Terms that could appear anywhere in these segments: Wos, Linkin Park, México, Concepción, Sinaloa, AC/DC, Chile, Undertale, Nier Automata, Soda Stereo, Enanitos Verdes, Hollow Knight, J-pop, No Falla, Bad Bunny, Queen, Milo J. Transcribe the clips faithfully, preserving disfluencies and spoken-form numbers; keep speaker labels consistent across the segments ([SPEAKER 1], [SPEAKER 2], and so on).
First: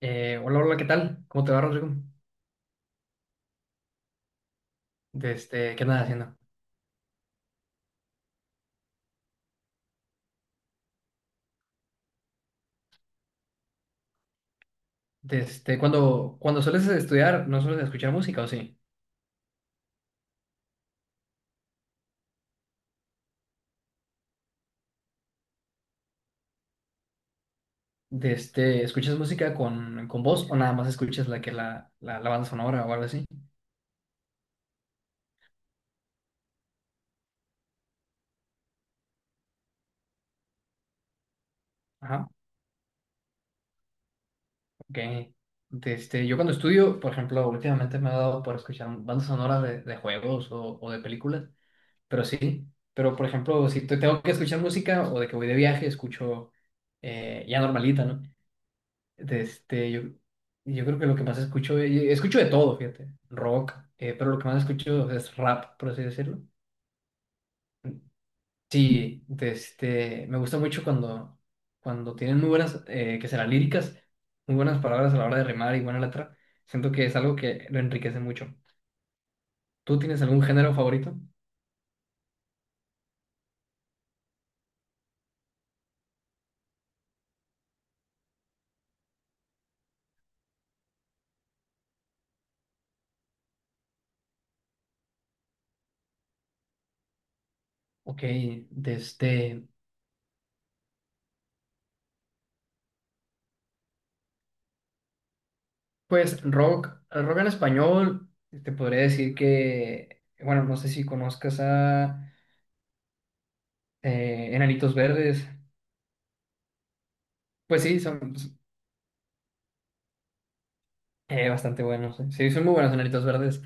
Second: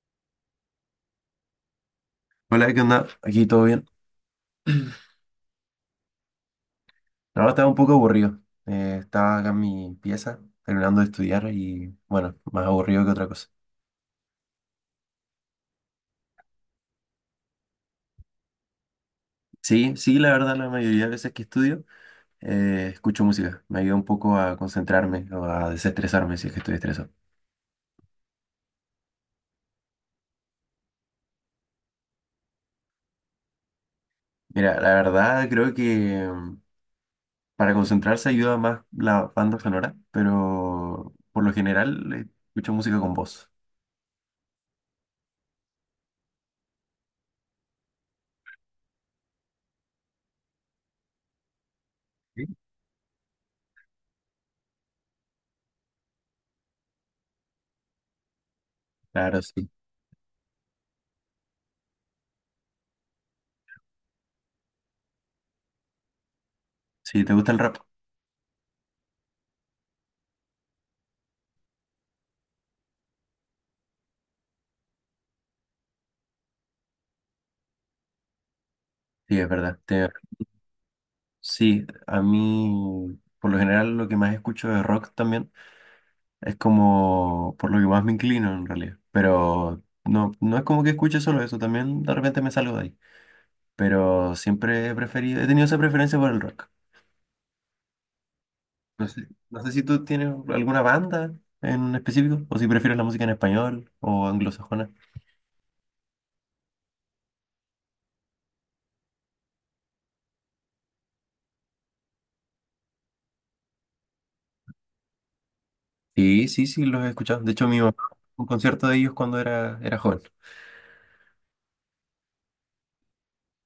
[SPEAKER 1] Eh, hola, hola, ¿qué tal? ¿Cómo te va, Rodrigo?
[SPEAKER 2] Hola, ¿qué onda? Aquí todo bien.
[SPEAKER 1] Desde, ¿qué andas haciendo?
[SPEAKER 2] Ahora estaba un poco aburrido. Eh, estaba acá en mi pieza terminando de estudiar y bueno, más aburrido que otra cosa.
[SPEAKER 1] Desde, cuando, cuando sueles estudiar, ¿no sueles escuchar música o sí?
[SPEAKER 2] Sí, sí, la verdad, la mayoría de veces que estudio, eh, escucho música. Me ayuda un poco a concentrarme o a desestresarme si es que estoy estresado.
[SPEAKER 1] Desde, ¿escuchas música con, con voz o nada más escuchas la que la, la, la banda sonora o algo así?
[SPEAKER 2] Mira, la verdad creo que mm, para concentrarse ayuda más la banda sonora, pero por lo general eh,
[SPEAKER 1] Ajá,
[SPEAKER 2] escucho música con voz.
[SPEAKER 1] ok. Desde, yo cuando estudio, por ejemplo, últimamente me ha dado por escuchar bandas sonoras de, de juegos o, o de películas, pero
[SPEAKER 2] Sí.
[SPEAKER 1] sí. Pero, por ejemplo, si te- tengo que escuchar música o de que voy de viaje, escucho eh, ya normalita, ¿no? de
[SPEAKER 2] Claro, sí.
[SPEAKER 1] este, yo, yo creo que lo que más escucho, eh, escucho de todo, fíjate, rock, eh, pero lo que más escucho es rap, por así decirlo.
[SPEAKER 2] Sí, ¿te gusta el rap?
[SPEAKER 1] Sí, de este, me gusta mucho cuando, cuando tienen muy buenas, eh, que serán líricas, muy buenas palabras a la hora de rimar y buena letra. Siento que es algo que lo enriquece mucho.
[SPEAKER 2] Sí, es verdad.
[SPEAKER 1] ¿Tú tienes algún género favorito?
[SPEAKER 2] Sí, a mí por lo general lo que más escucho de rock también es como por lo que más me inclino en realidad. Pero no, no es como que escuche solo eso, también de repente me salgo de ahí. Pero siempre he preferido, he tenido esa preferencia por el rock.
[SPEAKER 1] Ok. de
[SPEAKER 2] No sé, no
[SPEAKER 1] este,
[SPEAKER 2] sé si tú tienes alguna banda en específico o si prefieres la música en español o anglosajona.
[SPEAKER 1] pues rock, rock en español, te podría decir que, bueno, no sé si conozcas a eh, Enanitos Verdes.
[SPEAKER 2] Sí, sí, sí, los he escuchado. De hecho, mi
[SPEAKER 1] Pues
[SPEAKER 2] mamá,
[SPEAKER 1] sí, son
[SPEAKER 2] un concierto de ellos cuando era, era joven.
[SPEAKER 1] eh, bastante buenos. eh. Sí, son muy buenos Enanitos Verdes.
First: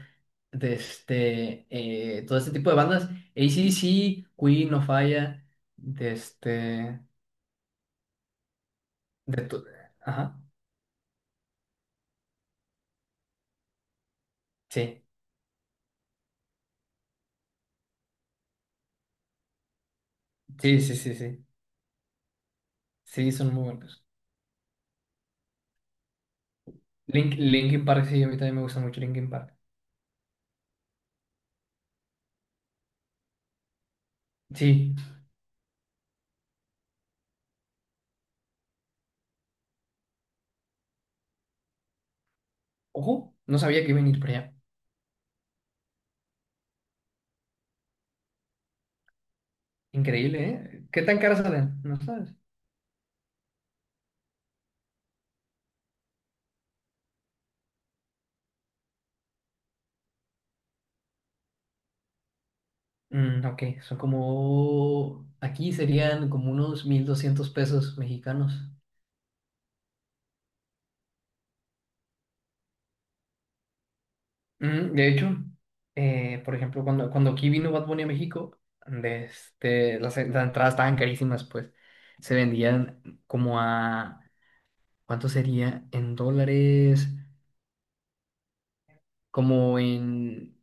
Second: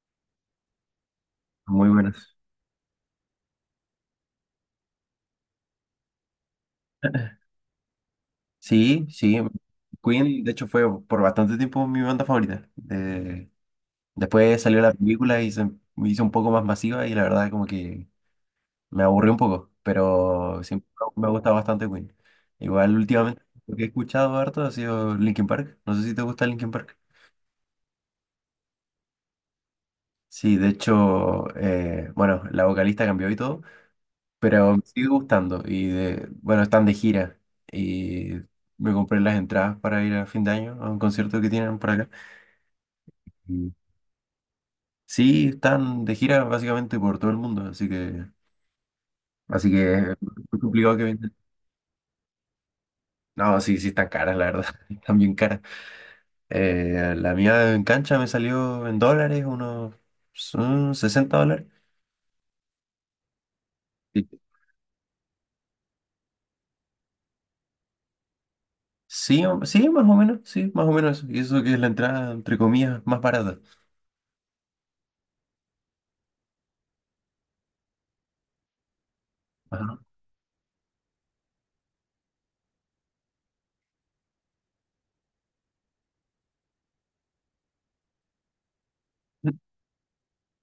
[SPEAKER 1] De este,
[SPEAKER 2] Muy
[SPEAKER 1] eh,
[SPEAKER 2] buenas.
[SPEAKER 1] todo este tipo de bandas. A C/D C, Queen, No Falla. De este.
[SPEAKER 2] Sí, sí.
[SPEAKER 1] De to- Ajá.
[SPEAKER 2] Queen, de hecho, fue por bastante tiempo mi banda favorita. De- después salió la
[SPEAKER 1] Sí.
[SPEAKER 2] película y se me hizo un poco más masiva y la verdad como que me aburrió un poco, pero
[SPEAKER 1] Sí,
[SPEAKER 2] siempre
[SPEAKER 1] sí, sí,
[SPEAKER 2] me ha
[SPEAKER 1] sí.
[SPEAKER 2] gustado bastante Queen. Igual
[SPEAKER 1] Sí,
[SPEAKER 2] últimamente
[SPEAKER 1] son muy
[SPEAKER 2] lo que he
[SPEAKER 1] buenos.
[SPEAKER 2] escuchado harto ha sido Linkin Park. No sé si te gusta Linkin Park.
[SPEAKER 1] Link, Linkin Park, sí, a mí también me gusta mucho Linkin Park.
[SPEAKER 2] Sí, de hecho, eh, bueno, la vocalista cambió y todo, pero me
[SPEAKER 1] Sí.
[SPEAKER 2] sigue gustando y de, bueno, están de gira y me compré las entradas para ir a fin de año a un concierto que tienen por acá.
[SPEAKER 1] Ojo, no sabía que iba a venir por allá.
[SPEAKER 2] Sí, están de gira básicamente por todo el mundo, así que, así que es
[SPEAKER 1] Increíble,
[SPEAKER 2] muy
[SPEAKER 1] ¿eh?
[SPEAKER 2] complicado
[SPEAKER 1] ¿Qué
[SPEAKER 2] que
[SPEAKER 1] tan
[SPEAKER 2] vendan.
[SPEAKER 1] caras salen? No sabes.
[SPEAKER 2] No, sí, sí están caras, la verdad, están bien caras. Eh, la mía en cancha me salió en dólares, unos mm, sesenta dólares.
[SPEAKER 1] Mm, ok, son
[SPEAKER 2] Sí,
[SPEAKER 1] como. Aquí serían como unos mil doscientos pesos mexicanos.
[SPEAKER 2] sí, o- sí, más o menos, sí, más o menos eso. Y eso que es la entrada, entre comillas, más barata.
[SPEAKER 1] Mm, de hecho, eh, por ejemplo, cuando, cuando aquí vino Bad Bunny a México, de
[SPEAKER 2] Ajá.
[SPEAKER 1] este, las, las entradas estaban carísimas, pues se vendían como a, ¿cuánto sería? En dólares, como en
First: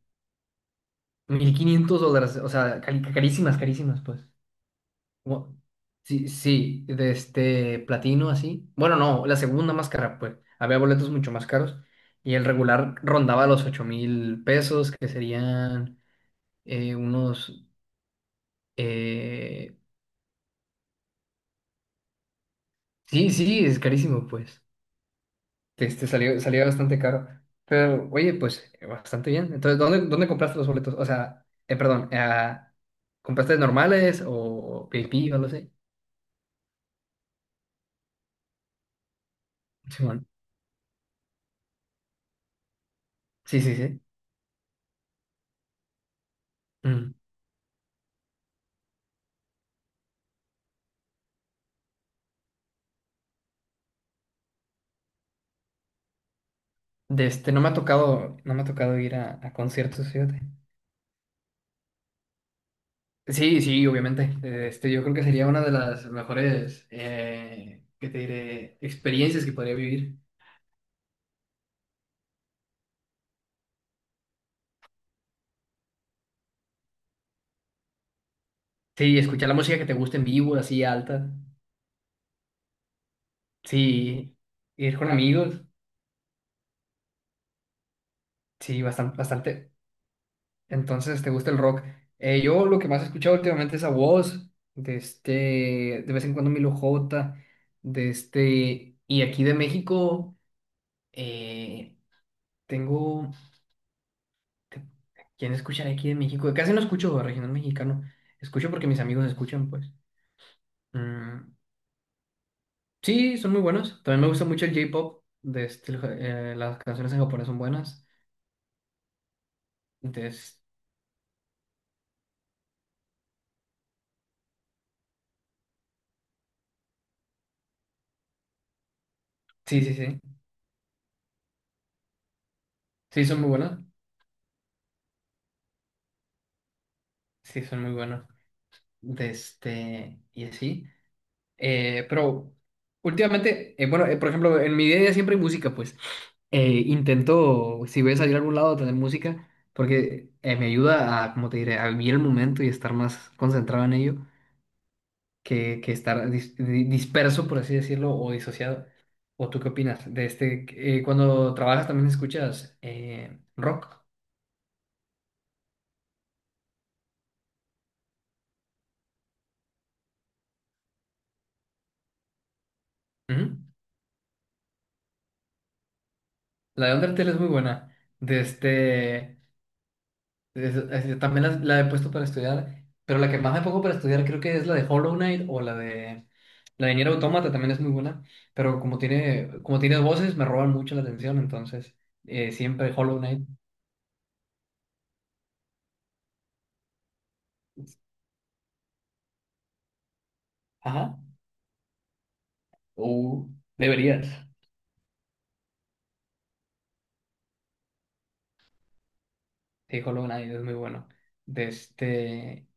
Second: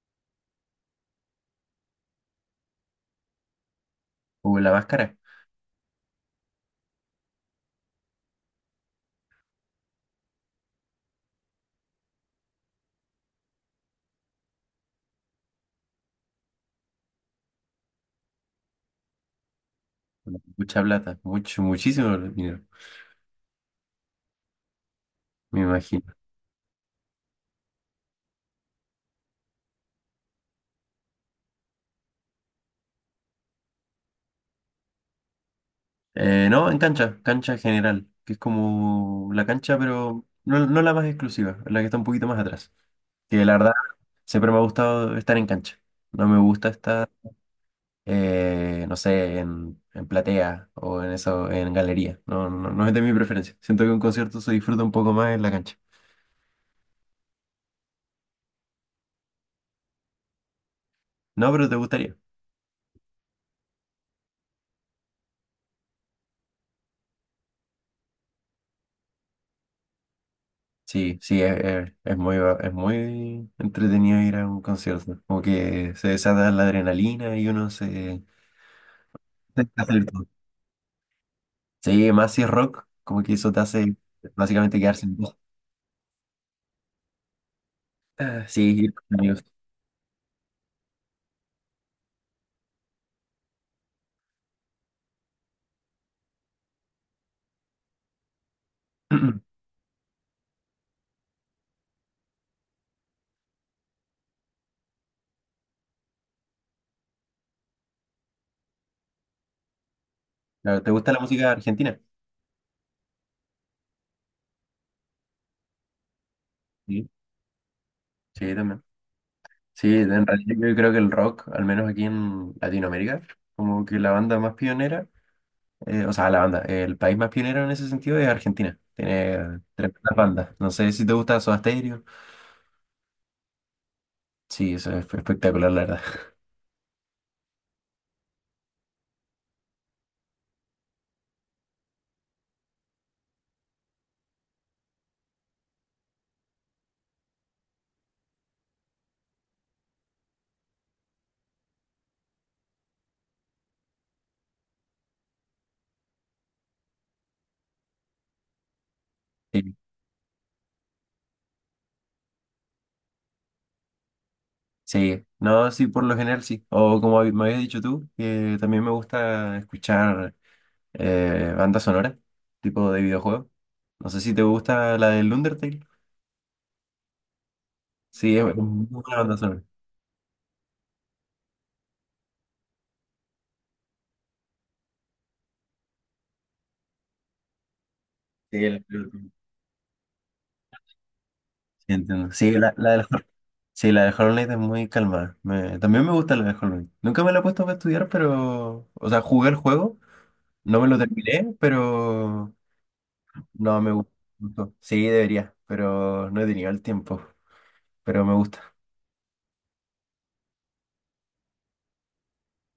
[SPEAKER 1] mil quinientos dólares, o sea, cari- carísimas, carísimas, pues.
[SPEAKER 2] O la máscara,
[SPEAKER 1] Como- sí, sí, de este platino así. Bueno, no, la segunda más cara, pues. Había boletos mucho más caros y el regular rondaba los ocho mil pesos, que serían eh, unos. Eh,
[SPEAKER 2] mucha plata, mucho, muchísimo dinero,
[SPEAKER 1] sí, sí, es carísimo, pues.
[SPEAKER 2] me
[SPEAKER 1] Este
[SPEAKER 2] imagino.
[SPEAKER 1] salió, salió bastante caro. Pero, oye, pues, eh, bastante bien. Entonces, ¿dónde, dónde compraste los boletos? O sea, eh, perdón, eh, ¿compraste normales o V I P o lo sé?
[SPEAKER 2] Eh, no, en cancha, cancha general, que es como la cancha, pero
[SPEAKER 1] Simón.
[SPEAKER 2] no, no la más exclusiva, la que está un poquito más atrás. Que la
[SPEAKER 1] Sí,
[SPEAKER 2] verdad,
[SPEAKER 1] sí, sí.
[SPEAKER 2] siempre me ha gustado estar en cancha. No me gusta estar,
[SPEAKER 1] Mm.
[SPEAKER 2] eh, no sé, en, en platea o en eso, en galería. No, no, no es de mi preferencia. Siento que un concierto se disfruta un poco más en la cancha.
[SPEAKER 1] De este, no me ha tocado, no me ha tocado ir a, a conciertos, fíjate.
[SPEAKER 2] No, pero te gustaría.
[SPEAKER 1] Sí, sí, obviamente. Eh, Este, yo creo que sería una de las mejores, eh, ¿qué te diré? Experiencias que podría vivir.
[SPEAKER 2] Sí, sí, es, es- es muy, va- es muy entretenido ir a un concierto. Como que se desata la adrenalina y uno se...
[SPEAKER 1] Sí, escuchar la
[SPEAKER 2] se
[SPEAKER 1] música que
[SPEAKER 2] hace.
[SPEAKER 1] te gusta en vivo, así alta.
[SPEAKER 2] Sí, más si es rock, como que eso te hace
[SPEAKER 1] Sí,
[SPEAKER 2] básicamente
[SPEAKER 1] ir
[SPEAKER 2] quedarse
[SPEAKER 1] con
[SPEAKER 2] en voz.
[SPEAKER 1] amigos,
[SPEAKER 2] Ah, sí,
[SPEAKER 1] sí,
[SPEAKER 2] ir
[SPEAKER 1] bastante,
[SPEAKER 2] con amigos.
[SPEAKER 1] bastante. Entonces, ¿te gusta el rock? Eh, yo lo que más he escuchado últimamente es a Wos, de este, de vez en cuando Milo J, de este, y aquí de México, eh, tengo, te- ¿quién escuchará aquí de México? Casi no escucho regional mexicano, escucho porque mis amigos escuchan, pues.
[SPEAKER 2] Claro, ¿te gusta la música
[SPEAKER 1] Mm,
[SPEAKER 2] argentina?
[SPEAKER 1] sí, son muy buenos. También me gusta mucho el J-pop, de este, el ja- eh, las
[SPEAKER 2] Sí,
[SPEAKER 1] canciones en japonés son buenas.
[SPEAKER 2] sí, también. Sí, en realidad
[SPEAKER 1] Entonces,
[SPEAKER 2] yo creo que el rock, al menos aquí en Latinoamérica, como que la banda más pionera, eh, o sea, la banda, el país más pionero en ese sentido es Argentina. Tiene
[SPEAKER 1] sí,
[SPEAKER 2] tres
[SPEAKER 1] sí, sí,
[SPEAKER 2] bandas. No sé si te gusta Soda Stereo.
[SPEAKER 1] sí, son muy buenas.
[SPEAKER 2] Sí, eso es espectacular, la verdad.
[SPEAKER 1] Sí, son muy buenos. De este, y así. Eh, pero últimamente, eh, bueno, eh, por ejemplo, en mi día a día siempre hay música, pues. Eh, intento, si voy a salir a algún lado, tener música, porque eh, me ayuda a, como te diré, a vivir el momento y estar más concentrado en ello que, que estar dis- di- disperso, por así decirlo, o disociado. ¿O tú qué
[SPEAKER 2] Sí,
[SPEAKER 1] opinas? De este, eh, cuando trabajas también escuchas eh, rock.
[SPEAKER 2] sí. No, sí, por lo general sí. O como hab- me habías dicho tú, que también me gusta escuchar eh, banda sonora, tipo de
[SPEAKER 1] Ujú.
[SPEAKER 2] videojuego. No sé si te gusta la del Undertale.
[SPEAKER 1] La de Undertale es muy buena.
[SPEAKER 2] Sí,
[SPEAKER 1] De
[SPEAKER 2] es muy buena banda
[SPEAKER 1] este.
[SPEAKER 2] sonora.
[SPEAKER 1] Es- es- también las- la, he puesto para estudiar, pero la que más me pongo para estudiar creo que es la de Hollow Knight o la de la de Nier Automata, también es muy buena,
[SPEAKER 2] Sí,
[SPEAKER 1] pero
[SPEAKER 2] el-
[SPEAKER 1] como
[SPEAKER 2] sí,
[SPEAKER 1] tiene como tiene voces me roban mucho la atención, entonces
[SPEAKER 2] entiendo. Sí,
[SPEAKER 1] eh,
[SPEAKER 2] la, la
[SPEAKER 1] siempre
[SPEAKER 2] del,
[SPEAKER 1] Hollow Knight.
[SPEAKER 2] sí, la del Hollow Knight es muy calmada. Me, también me gusta la del Hollow Knight. Nunca me la he puesto para estudiar, pero. O sea, jugué el juego, no me lo
[SPEAKER 1] Ajá.
[SPEAKER 2] terminé, pero.
[SPEAKER 1] Uh,
[SPEAKER 2] No, me gu-
[SPEAKER 1] Deberías.
[SPEAKER 2] Gustó. Sí, debería, pero no he tenido el tiempo. Pero me gusta.
[SPEAKER 1] Sí, Hollow Knight es muy bueno. De este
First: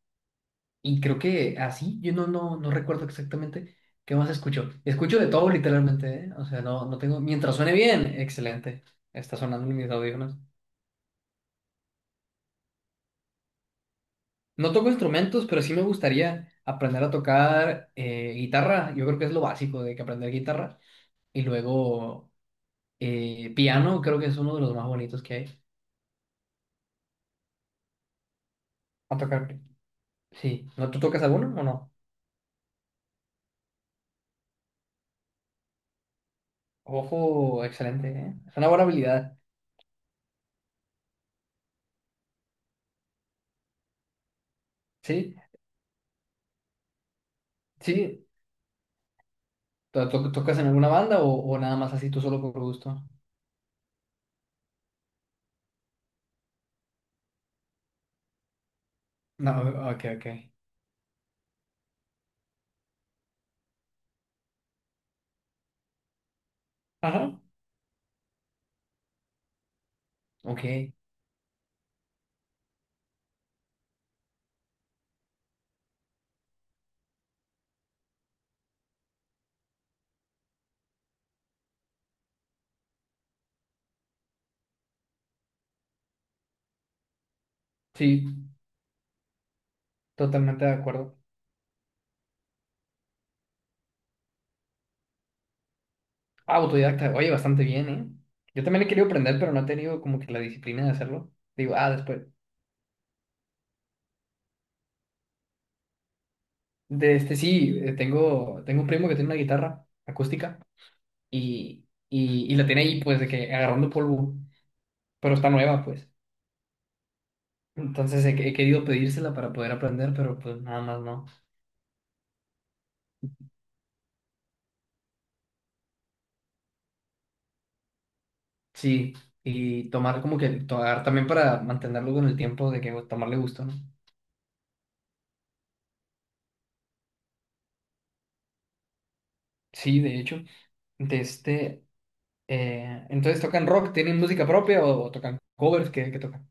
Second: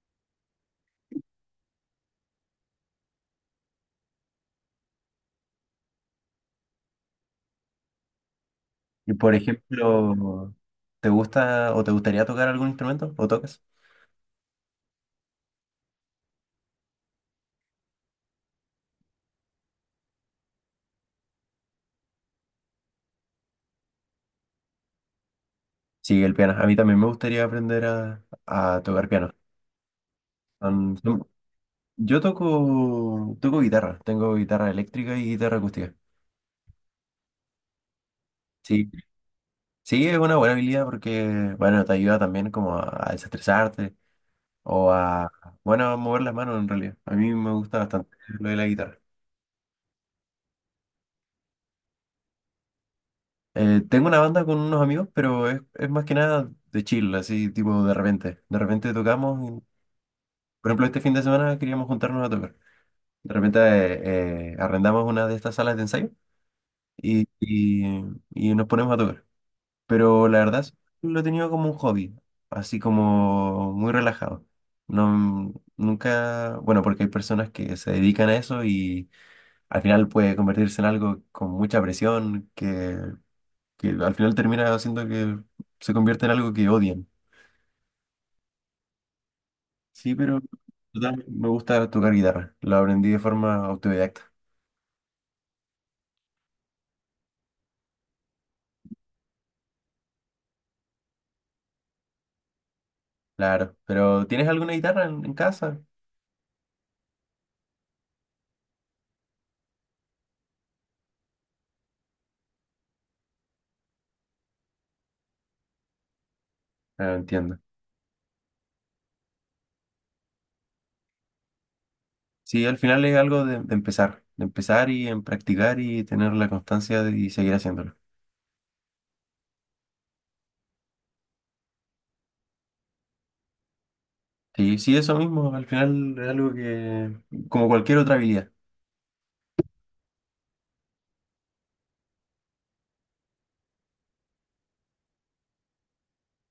[SPEAKER 1] Y creo que así, yo no no no recuerdo exactamente qué más escucho. Escucho de todo literalmente, ¿eh? O sea, no no tengo, mientras suene bien, excelente.
[SPEAKER 2] Y por
[SPEAKER 1] Está sonando en mis audífonos.
[SPEAKER 2] ejemplo, ¿te gusta o te gustaría tocar algún instrumento? ¿O tocas?
[SPEAKER 1] No toco instrumentos, pero sí me gustaría aprender a tocar eh, guitarra. Yo creo que es lo básico de que aprender guitarra. Y luego eh, piano, creo que es uno de los más bonitos que hay.
[SPEAKER 2] Sí, el piano. A mí también me gustaría aprender a, a tocar
[SPEAKER 1] A
[SPEAKER 2] piano.
[SPEAKER 1] tocar. Sí. ¿No
[SPEAKER 2] Son-
[SPEAKER 1] tú tocas
[SPEAKER 2] son-
[SPEAKER 1] alguno o no?
[SPEAKER 2] yo toco, toco guitarra. Tengo guitarra eléctrica y guitarra acústica.
[SPEAKER 1] Ojo, excelente, ¿eh? Es una buena
[SPEAKER 2] Sí,
[SPEAKER 1] habilidad.
[SPEAKER 2] sí, es una buena habilidad porque, bueno, te ayuda también como a, a desestresarte o a,
[SPEAKER 1] Sí,
[SPEAKER 2] bueno, a mover las manos en realidad. A mí me gusta bastante
[SPEAKER 1] sí.
[SPEAKER 2] lo de la guitarra.
[SPEAKER 1] ¿To- to- ¿Tocas en alguna banda o, o nada más así tú solo por gusto?
[SPEAKER 2] Eh, tengo una banda con unos amigos, pero es, es más que nada de chill, así tipo de repente. De repente tocamos,
[SPEAKER 1] No,
[SPEAKER 2] y,
[SPEAKER 1] ok, ok.
[SPEAKER 2] por ejemplo, este fin de semana queríamos juntarnos a tocar. De repente eh, eh, arrendamos una de estas salas de ensayo. y,
[SPEAKER 1] Ajá.
[SPEAKER 2] y- y nos ponemos a tocar. Pero la verdad,
[SPEAKER 1] Ok,
[SPEAKER 2] siempre lo he tenido como un hobby, así como muy relajado. No, nunca, bueno, porque hay personas que se dedican a eso y al final puede convertirse en algo con mucha presión, que, que al final termina haciendo que se convierta en algo que odian.
[SPEAKER 1] sí,
[SPEAKER 2] Sí, pero
[SPEAKER 1] totalmente de acuerdo.
[SPEAKER 2] total, me gusta tocar guitarra. Lo aprendí de forma autodidacta.
[SPEAKER 1] Ah, autodidacta. Oye, bastante bien, ¿eh? Yo también he querido aprender, pero no he tenido como que la disciplina de hacerlo. Digo, ah, después.
[SPEAKER 2] Claro, pero ¿tienes alguna guitarra en, en casa?
[SPEAKER 1] De este Sí, eh, tengo, tengo un primo que tiene una guitarra acústica y, y, y la tiene ahí, pues, de que agarrando polvo, pero está nueva, pues.
[SPEAKER 2] Ah, entiendo.
[SPEAKER 1] Entonces he, he querido pedírsela para poder aprender, pero pues nada más no.
[SPEAKER 2] Sí, al final es algo de, de empezar, de empezar y en practicar y tener la constancia de- y seguir haciéndolo.
[SPEAKER 1] Sí, y tomar como que, tomar también para mantenerlo con el tiempo, de que pues, tomarle gusto, ¿no?
[SPEAKER 2] Sí, sí, eso mismo, al final es algo que, como cualquier otra habilidad.
[SPEAKER 1] Sí, de hecho. de este... eh, entonces tocan rock, ¿tienen música propia o, o tocan covers que, que tocan?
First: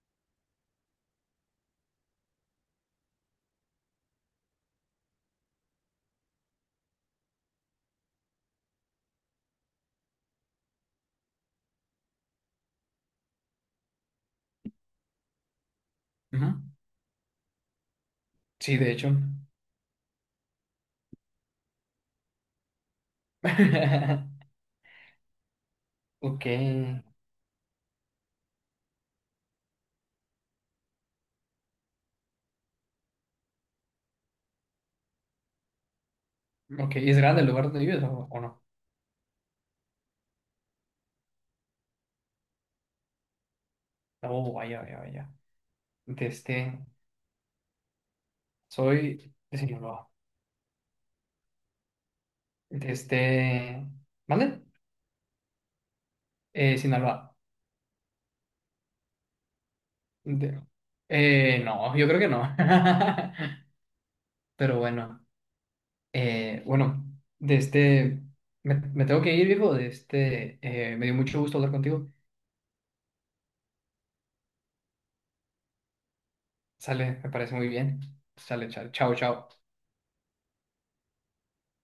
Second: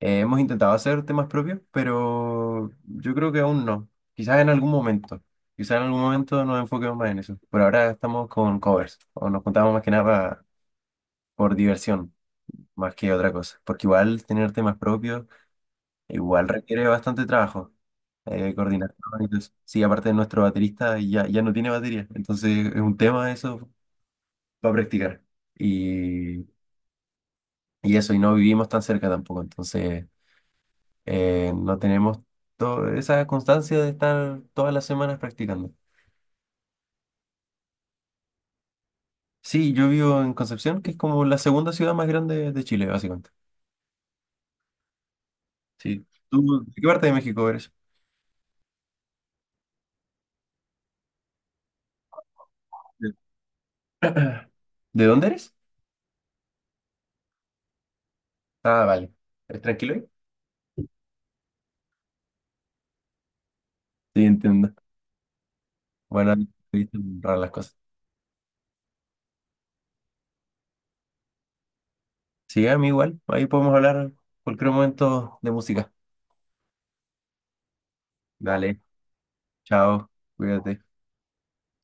[SPEAKER 2] Eh, hemos intentado hacer temas propios, pero yo creo que aún no. Quizás en algún momento, quizás en algún momento nos enfoquemos más en eso. Por ahora estamos con covers, o nos juntamos más que nada pa- por diversión, más que otra cosa. Porque igual tener temas propios,
[SPEAKER 1] Ujú.
[SPEAKER 2] igual requiere bastante trabajo. Eh,
[SPEAKER 1] Sí, de
[SPEAKER 2] coordinación
[SPEAKER 1] hecho.
[SPEAKER 2] y todo eso. Sí, aparte de nuestro baterista ya, ya no tiene batería, entonces es un tema eso para practicar.
[SPEAKER 1] Ok,
[SPEAKER 2] Y, y eso, y no vivimos tan cerca tampoco, entonces eh, no tenemos to- esa constancia de estar todas las semanas practicando.
[SPEAKER 1] ok. ¿Y es grande el lugar donde vives o, o no?
[SPEAKER 2] Sí, yo vivo en Concepción, que es como la segunda ciudad más grande de Chile, básicamente.
[SPEAKER 1] Oh, vaya, vaya, vaya.
[SPEAKER 2] Sí.
[SPEAKER 1] De
[SPEAKER 2] ¿Tú de
[SPEAKER 1] este,
[SPEAKER 2] qué parte de México eres?
[SPEAKER 1] Soy de Sinaloa. De
[SPEAKER 2] ¿De
[SPEAKER 1] este, ¿Vale?
[SPEAKER 2] ¿De dónde eres?
[SPEAKER 1] Eh, Sinaloa.
[SPEAKER 2] Ah, vale. ¿Eres tranquilo ahí?
[SPEAKER 1] De- eh, no, yo creo que no.
[SPEAKER 2] Sí, entiendo.
[SPEAKER 1] Pero bueno,
[SPEAKER 2] Bueno,
[SPEAKER 1] eh,
[SPEAKER 2] ahí te
[SPEAKER 1] bueno,
[SPEAKER 2] raras las
[SPEAKER 1] de
[SPEAKER 2] cosas.
[SPEAKER 1] este, me, me tengo que ir, viejo. De este, eh, me dio mucho gusto hablar contigo.
[SPEAKER 2] Sí, a mí igual. Ahí podemos hablar cualquier momento de música.
[SPEAKER 1] Sale, me parece muy bien. Sale,
[SPEAKER 2] Dale,
[SPEAKER 1] chao, chao, chao.
[SPEAKER 2] chao, cuídate.